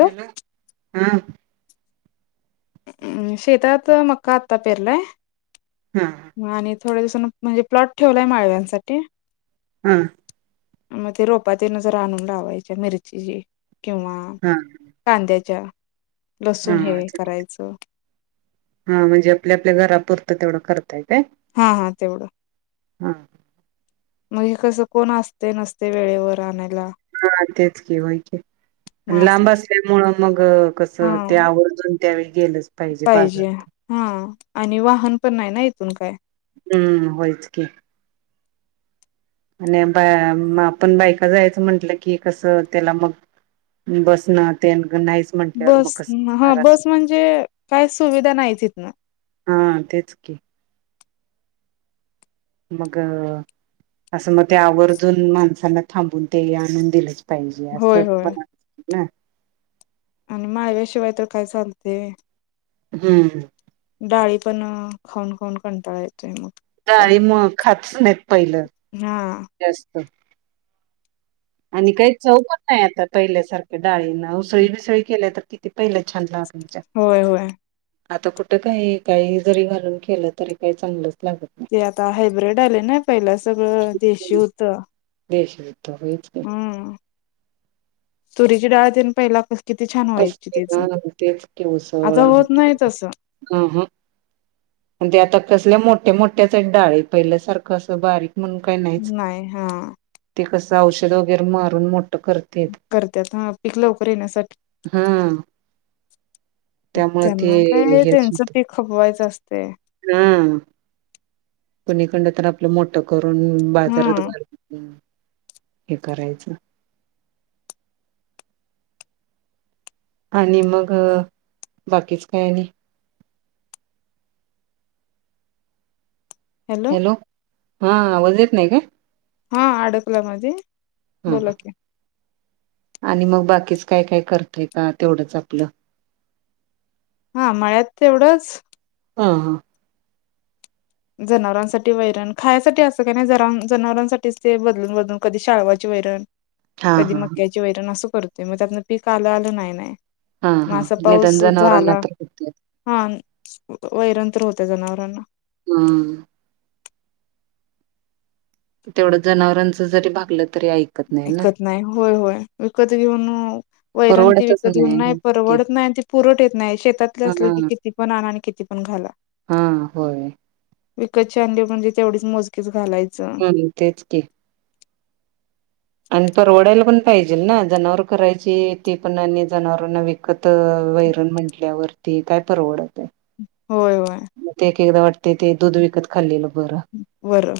Hello हा. अम् शेतात मक्का आत्ता पेरलाय. हा. हा आणि थोड्या दिवसानं म्हणजे प्लॉट ठेवलाय माळव्यांसाठी. हा. मग ते रोपा तेन जरा आणून लावायचे. मिरचीची, किंवा हा कांद्याच्या हा लसूण हे हा चकित करायचं म्हणजे आपल्या आपल्या घरापुरत तेवढ करताय काय? हा हा तेवढ. हा. मग कस कोण असतेय नसतेय वेळेवर आणायला. हा तेच की व्हय की, मग लांब असलच असल्यामुळ मग कस हा ते आवर्जून त्यावेळी गेलच पाहिजे बाजारात. हा आणि वाहन पण नाही ना इथून काय. हम्म्. होयच की. आणि ब मग आपण बायका जायच म्हटल की कस त्याला मग बसणं तेन नाहीच. म्हंटल्यावर मग बस. कसं ह होणार अस बस म्हणजे काय सुविधा नाहीत तिथन. हम् तेच की,. मग अस मग ते आवर्जून माणसांना थांबून ते आणून दिल. पाहिजे. अस होय होय पण ना. आणि माळव्याशिवाय तर काय चालते. हम्म्. डाळी पण खाऊन खाऊन कंटाळा येतोय. सारख डाळी मग खातच नाहीत पहिलं हा जास्त. आणि काही चव पण नाही आता पहिल्यासारख्या डाळीना. उसळी बिसळी केल्या तर किती पहिले छान लागायच्या. होय होय आता कुठं काही. काही जरी घालून केलं तरी काही चांगलंच लागत नाही. ते आता हायब्रीड आलंय ना. पहिला सगळं देशी होत. देशी होत होय की. हम्म. तुरीची डाळ तेन पहिला कस किती छान व्हायची कसले त्याच. आता होत नाही तसं. अम्म हम्म. म्हणजे आता कसल्या मोठ्या मोठ्याच आहेत डाळी. पहिल्या सारखं असं बारीक म्हणून काही नाहीच. नाही हा ते कस औषध वगैरे मारून मोठं करत. करतात हां. पिक लवकर येण्यासाठी. हा त्यामुळे ते त्यांना काय हेच त्यांचं होत पीक खपवायचं असतंय. हा. कुणाकडन तर आपलं मोठ ठ करून बाजारात हम्म घर हे करायचं. आणि मग बाकीच काय आणि हॅलो. हां आवज येत नाही काय? हां अडकला मध्ये हा बोला की, आणि मग बाकीच काय काय करताय का तेवढंच आपलं. हां मळ्यात तर तेवढंच हां हां जनावरांसाठी वैरण, खायासाठी असं काय नाही ज जनावरांसाठीच ते बदलून बदलून कधी शाळवाची वैरण. हा कधी हा मक्याची वैरण असं करतोय मग त्यातनं पीक आलं आलं नाही नाही. हां हां निधान जनावरांना तर होतंय. हां वैरण तर होतंय जनावरांना. हम्म तेवढं जनावरांच जरी भागलं तरी. ऐकत नाही ना विकत नाही होय होय विकत घेऊन, वैरण ती विकत घेऊन नाही परवडत नाही आणि ती पुरवठा येत नाही. शेतातले हा असलं कीती, कितीपण आणला आणि किती पण घाला. हां होय. विकत ची आणली म्हणजे तेवढीच मोजकीच घालायचं. हम्म तेच की. आणि परवडायला पण पाहिजे ना, जनावर करायची ती पण आणि जनावरांना विक कत वैरण म्हटल्यावरती काय परवडत आहे. होय होय. मग ते एक एकदा वाटतंय ते दूध विकत खाल्लेलं बरं. व्हय.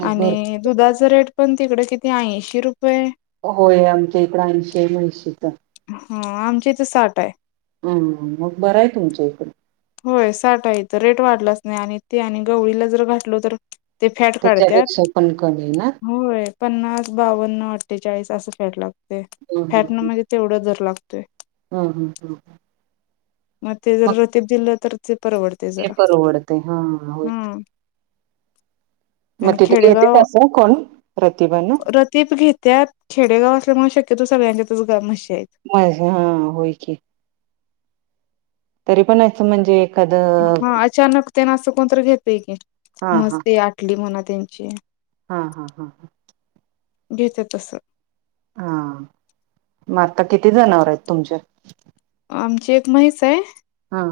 मग बर आणि दुधाचं रेट पण तिकडे किती ऐंशी रुपये, होय आमच्या इकड ऐंशी म्हैशीच. हम्म आमच्या इथे साठ आहे. हम्म मग बरं आहे तुमचं. होय साठ आहे इथं रेट वाढलाच नाही आणि ते आणि गवळीला जर घातले तर. ते फॅट काढतात. त्याच्यापेक्षा पण कमी आहे ना. होय पन्नास बावन्न अठ्ठेचाळीस असं फॅट लागतंय फॅटन म्हणजे तेवढं दर लागतंय. हम्म हम्म हम्म मग ते जर रतीप दिलं तर ते परवडत. ते परवडतंय हां हां. आणि तिथं घेते खेडेगाव असं कोण प्रतिभा ना रतीप घेत्यात. खेडेगाव असल्यामुळे शक्यतो सगळ्यांच्यातच ग म्हशी आहेत. पाहिजे हा होय की. तरी पण असं म्हणजे एखादं हा अचानक त्यांना असं कोणत घेतय की हा म्हस तेन आटली म्हणा त्यांची. हा हा हा हा घेत्यात तसं. हा मग आता किती जनावर आहेत तुमची? आमची एक म्हैस आहे. हां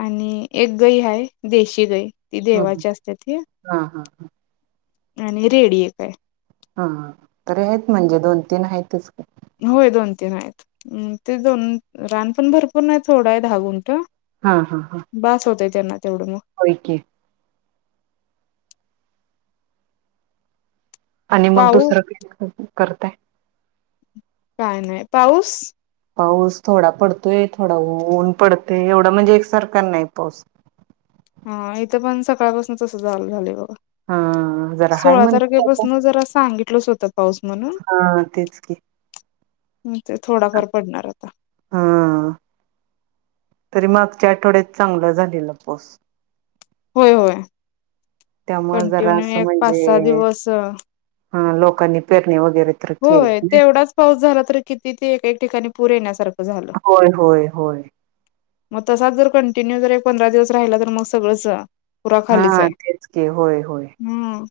आणि एक गई हाय देशी गई. ती हम्म देवाची असते ती हा हा आणि रेडी एक आहे. हा तरी आहेत म्हणजे दोन तीन आहेतच की. होय दोन तीन आहेत ते दोन रान पण भरपूर नाही थोडं आहे धा गून्ठ. हां हां हां बसं होतंय त्यांना तेवढं मगं होयं की आणि मंग पाऊ दुसरं कांहीं करतांय कायं नाहीं पाऊस पाऊस थोडां पडतोय थोडां ऊंन पडतंय एवढां म्हणजे एकसांरखा नाहीं पाऊस हां इथं पणं सकाळंपासून तसंच चालूं झालंय बघां हा जरा हाय सोळा म्हणते तारखेपासूंन जरां सांगितलं चं होतं पाऊस हां तेचं की, मी तरं थोडांफार पडणांर होतां- हां तरी मागच्यां आठवड्यांत चांगलं झालेला पाऊस होय होय त्यांमुळं जरां कंटिन्यू असं एक पाच सहा म्हणजे दिवस हां लोकांनी पेरणी वैगेरें होयं ते एवढांच पाऊस झालां तरं किती ते एक एक ठिकांणी पूंर येण्यांसारखं झालं होयं होयं होयं मंग तसांच जरं कंटिन्यू जरं एक पंधरा दिवसं राहिला तरं मंग सगळंच पुरा खालीच हां आहे तेचं की होयं होयं हम्म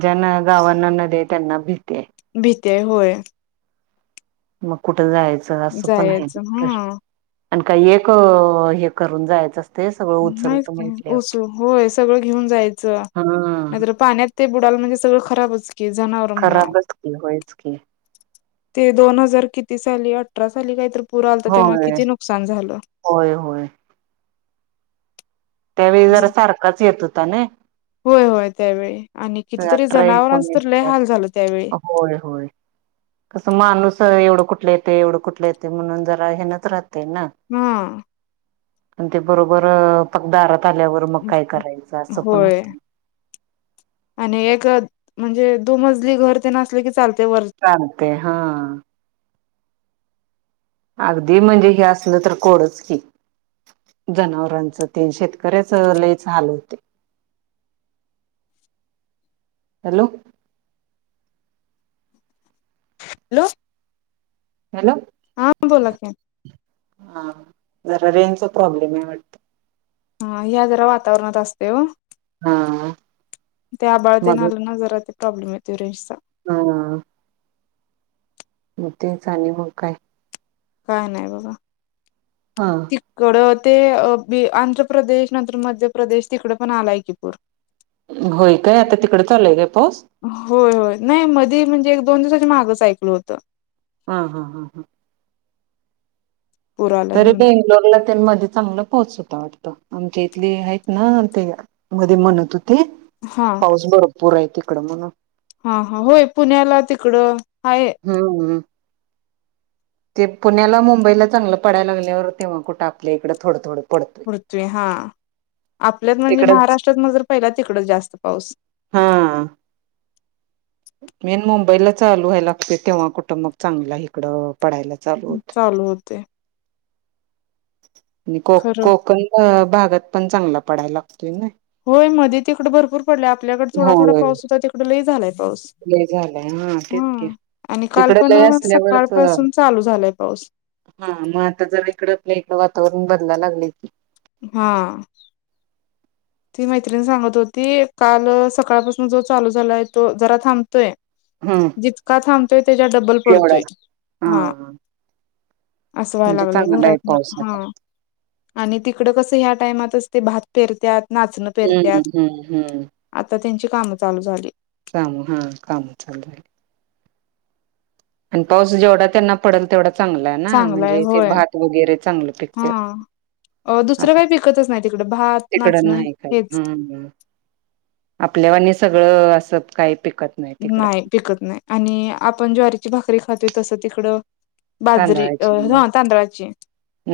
ज्यांना गावांना नदी आहे त्यांना भीती आहे. भीती हांय होयं मंग कुठं जायचं असं पणं आहे नां जायचं प्रश्न हा आणि कांहीं एक हे करूंन जायचं असते सगळं उचलत नाहीं म्हटल्यावर ओसूं होयं सगळं घेऊंन जायचं हा नाहींतरं पाण्यांत ते बुडालं म्हणजे सगळं खरांबचं की जनावरं म्हणां खराबच की होयच की ते दोन हजांर किती साली अठरा साली कांहींतरी पुरं आलतां तेव्हां किती नुकसांन झालंत. होयं होयं त्यांवेळी जरां सारखांच येतं होतां नये होयं होयं त्यांवेळी आणि कितीतरी जनावरांच तरं लंय हालं झालं त्यांवेळी होयं होयं कसं माणूंस एवढं कुठलं येते एवढं कुठले येते म्हणूंन जरां हेनांच राहतेय नां हां आणि ते बरोबर पांक दारांत आल्यावरं मंग कायं करायचं असं पणं होय होतं. आणि एक म्हणजे दो मजली घरं तेन असले की चालते वरं चालतंय हां अगदीं म्हणजे हे असलं तरं कोडंच की जनावरांच ते शेतकऱ्यांचं लयंच हालं होतंय हॅलो हॅलो हॅलो हां बोलां की हां जरां रेनचां प्रॉब्लेम आहे वाटतं हां ह्यां जरां वातावरणांत असते हा ते आंबाळ तेन आलं नां जरां ते प्रॉब्लेम येतं रेंज चां हां मं तेचं आणि मंग कायं काय नाही बघा हा तिकडं ते बी आंध्रप्रदेश नंतर मध्यप्रदेश तिकड पण आलाय की पूर [inaudible] होय काय आता तिकडे चालूय का पाऊस होय होय नाही मधी म्हणजे एक दोन दिवसाच्या मागच ऐकल होतं हा हा हा हा पूर आलाय तरी म्हणून बेंगलोरला तेन मध्ये चांगला होता वाटतं आमच्या इथले हाईतना ते मध्ये म्हणत होतीत हा पाऊस भरपूर हाय तिकड म्हण हा हा होय पुण्याला तिकडं आहे हू हू ते पुण्याला मुंबईला चांगलं पडाय लागल्यावर तेव्हा कुठं आपल्या इकड थोडं थोडं पडतोय हा आपल्यात म्हणजे तिकडच महाराष्ट्रात म जर पहिला तिकडच जास्त पाऊस हा मेन मुंबईला चालू व्हाय लागतंय तेव्हा कुठ महा चांगला इकडं पडायला चालू होत चालू होत आणि कोक खरं कोकण भागात पण चांगला पडाय लागतोय ना होय मध्ये तिकडं भरपूर पडलाय आपल्याकड थोडा थोडा पाऊस होता तिकडे लई झालाय पाऊस लई झालाय हा तेच की आणि काल तिकड लय पण सकाळ असल्यावरच पाासून चालू झालाय पाऊस हा म आता जर इकड आपल्य इथ वातावरण बदलायल लागलंय की हा ती मैत्रीण सांगत होती काल सकाळपासून जो चालू झालाय तो जरा थांबतोय हा का थांबतोय त्याज्या डब्बल पडतोय हा अस व्हाय म्हणजे लागलय चांगला आहे घरातन पाऊस हा आता आणि तिकडं कसं ह्या टायमात ते भात पेरत्यात नाचणं हम्म पेरत्यात हम्म हम्म आता त्यांची कामं चालू झाली काम हा काम चालू आणि पाऊस जेवढा त्यांना पडल तेवढा चांगल ना चांगलंय म्हणजे ते होय भात वगैरे चांगलं हा पिकत्यात अ दुसरं काय पिकतच नाही तिकडं भात तिकडं नाचणें नाही हेच आपल्या वाणी सगळं असत काय पिकत नाही पिकत नाही आणि आपण ज्वारीची भाकरी खातोय तसं तिकडं बाजरी अ तांदळाची नाही नव्ह तांदळाची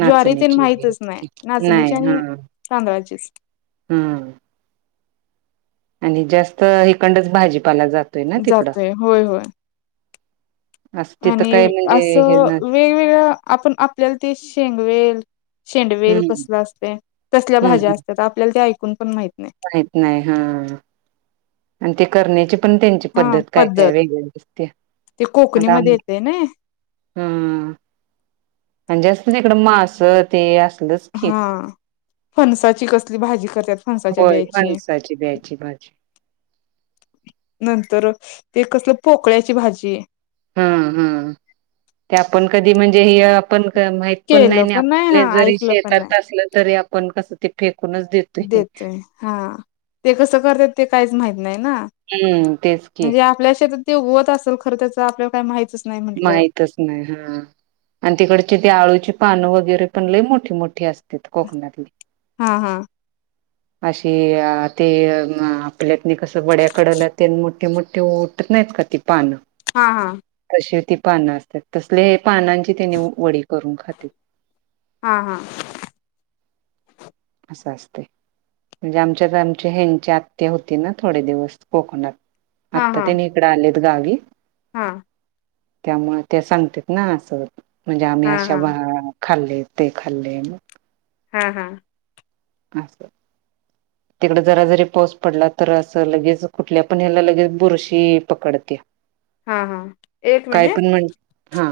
ज्वारी तेन माहितच नाही नाचणीची नाही आणि तांदळाचीच हू आणि जास्त इकडंनच भाजीपाला जात जातोय होय होय असं तिथं काय आणि म्हणजे हे ना असं वेगवेगळ आपण आपल्याला ते शेंगवेल शेंडवेल हम्म कसल असतय तसल्या भाज्या असत्यात आपल्याला ते ऐकून पण माहिती माहीत नाही हा आणि ते करण्याची पण त्यांची पद्धत काय काय वेगळ दिसत्या ते आता आम कोकणीमध्ये येते ना ह आणि जास्त तिकड मास ते अस [unintelligible] हा फणसाची कसली भाजी करत्यात, फणसाच्या होय ब्याची. फणसाची द्यायची भाजी नंतर ते कसलं, पोकळ्याची भाजी. हा, हा, ते आपण कधी म्हणजे ह्य आपण माहित पण केलं नाही, हा आपले जरी ऐकलं पण नाही शेतात असलं तरी, आपण कस ते फेकूनच देत देतोय, हा ते कसं करत्यात, ते काहीच माहीत नाही ना. हम्म तेच की म्हणजे, आपल्या शेतात ते उगवत असेल, खरं त्याच आपल्याला काही माहितच नाही म्हटल्यावर माहितच नाही, हा आणि तिकडची ते आळूची पानं वगैरे, पण लय मोठी, मोठी अस त्यात कोकणातली. हा हा अशी ते आपल्यातनी कसं वड्या कडला तेन मोठी, मोठी उटत नाहीत का ती पान हा, हा. तशी ती पानं असत्यात, तसले पानांची त्येनी वडी करून खात्यात. हा, हा. असं असतय. म्हणजे, आमच्यात आमच्या ह्यांची आत्या होती ना, थोडे दिवस कोकणात. हा आता त्येंनी इकडे आलेत गावी. हा. त्यामुळ त्या सांगतात ना, असं म्हणजे आम्ही हां अशा हां खाल्लय ते खाल्लय ना. हा, हा. असं. [inaudible] तिकड जरा जरी पाऊस पडला तर, असं लगेच कुठल्या पण ह्याला लगेच बुरशी पकडत्या. [inaudible] एक काय मिनिट पण म्हण. हा.